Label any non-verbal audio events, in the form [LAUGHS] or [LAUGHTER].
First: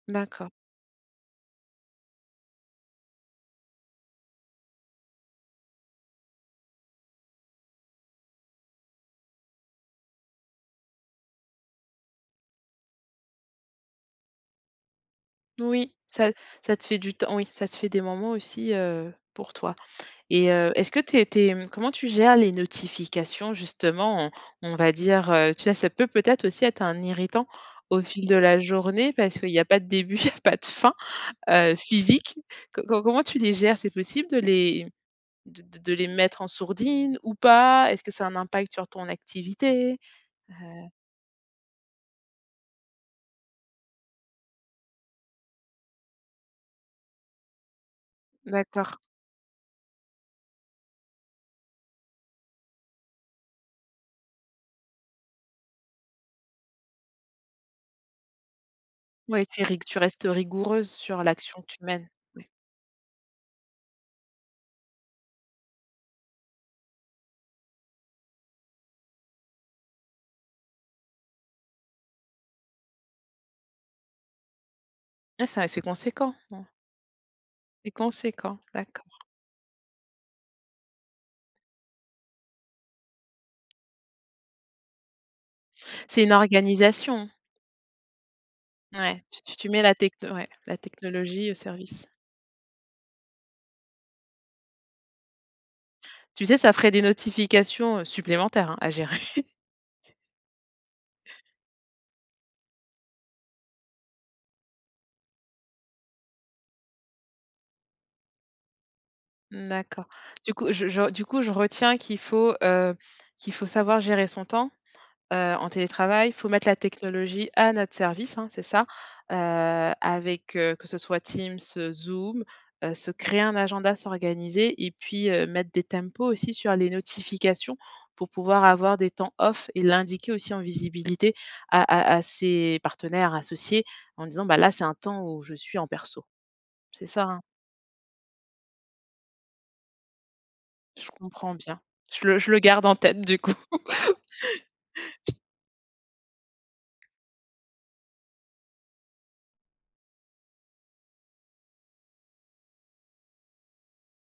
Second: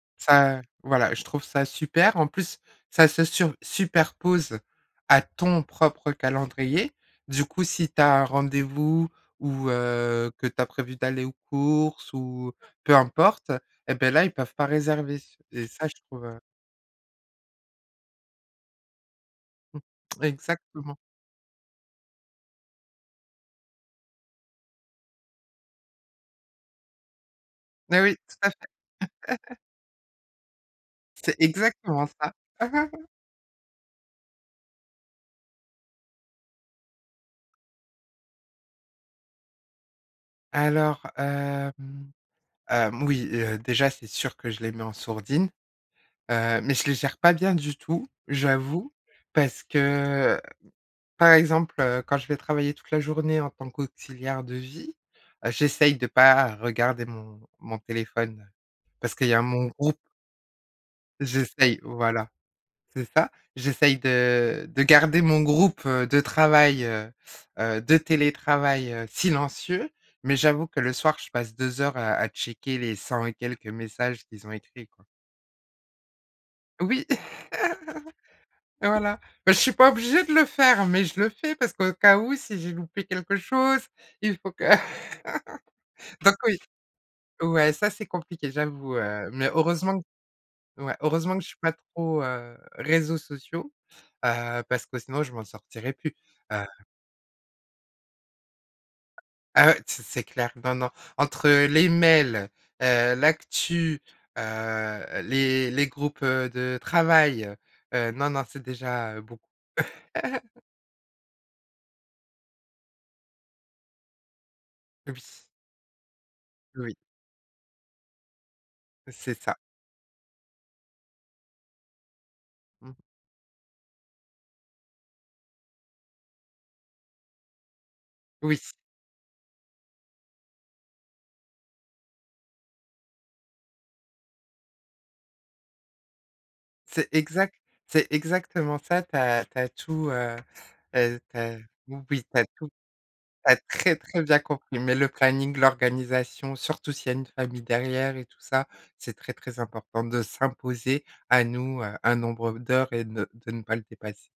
D'accord. Ça voilà, je trouve ça super. En plus, ça se sur superpose à ton propre calendrier. Du coup, si tu as un rendez-vous ou, heu, que tu as prévu d'aller aux courses ou peu importe et beh, là, ils peuvent pas réserver s et ça, je Oui, trouve, ça heu ça te fait du temps oui, ça te fait des moments aussi, heu, pour toi. Mmh. Et heu, est-ce Exactement. que tu es tu es, mmh, comment tu gères les notifications, justement, on on va dire, heu, tu vois, ça peut peut-être aussi être un irritant Eh au oui. fil de Tout à la fait! journée parce qu'il [LAUGHS] y a pas de début, il y a pas de fin, C'est heu, exactement ça. physique. Co co [CHUCKLES] comment tu les gères? C'est possible de les de de de les mettre en sourdine ou pas? Est-ce que ça a un impact sur ton activité? Heu Alors, hem, hem, oui, heu, déjà c'est sûr que je les mets en sourdine, heu, mais je les gère pas bien du tout, j'avoue. D'accord. Parce que, par exemple, heu, quand je vais travailler toute la journée en tant qu'auxiliaire de vie, heu, j'essaye de pas regarder mon mon téléphone parce qu'il y a Oui tu mon es rig tu groupe. restes rigoureuse sur l'action que tu J'essaye mènes. voilà. Oui. C'est ça, j'essaye de de garder mon groupe, heu, de travail, heu, heu, de télétravail, heu, silencieux, mais j'avoue que le soir, je passe 2 heures à à checker les cent et quelques messages qu'ils ont écrits, quoi. Ah, c'est assez conséquent, hein. Oui. C'est conséquent, [CHUCKLES] Voilà. d'accord. Bah, je suis pas obligée de le faire, mais je le fais parce qu'au cas où, si j'ai loupé quelque chose, il faut que [LAUGHS] C'est une donc oui. organisation. Ouais, ça c'est compliqué, j'avoue, Ouais, heu, tu mais tu tu mets la heureusement q techno ouais, la ouais, heureusement que je technologie au suis pas service. trop, heu, réseaux sociaux, heu, parce que sinon je m'en sortirai plus, Tu sais, heu ça ferait des notifications, heu, supplémentaires, hein, à gérer. [CHUCKLES] Ah ouais, c'est c'est clair, non non. Entre les mails, heu, l'actu, heu, les les groupes, heu, de travail, heu, non non, c'est déjà beaucoup. Mmh d'accord. Du [LAUGHS] coup, je je r du coup, je retiens qu'il faut, heu, qu'il faut savoir gérer son temps, heu, Oui. en télétravail. Il faut mettre la Oui. technologie à notre service, hein, c'est ça? C'est ça. Heu, avec, heu, que ce soit Teams, heu, Zoom, heu, Mmh. se créer un agenda, s'organiser et puis, heu, mettre des tempos aussi sur les notifications pour Oui. pouvoir avoir des temps off et l'indiquer aussi en visibilité à à à ses partenaires, associés, en disant: «Bah là, c'est un temps où je suis en perso». C'est C'est ça, hein? exact c'est exactement ça, tu as tu as tout, heu, Je heu, tu comprends as bien. oui, Je tu le as je le tout garde en tête, du tu coup. as très, très bien compris, mais le [LAUGHS] J planning, l'organisation, surtout s'il y a une famille derrière et tout ça, c'est très, très important de s'imposer à nous, heu, un nombre d'heures et de de ne pas le dépasse.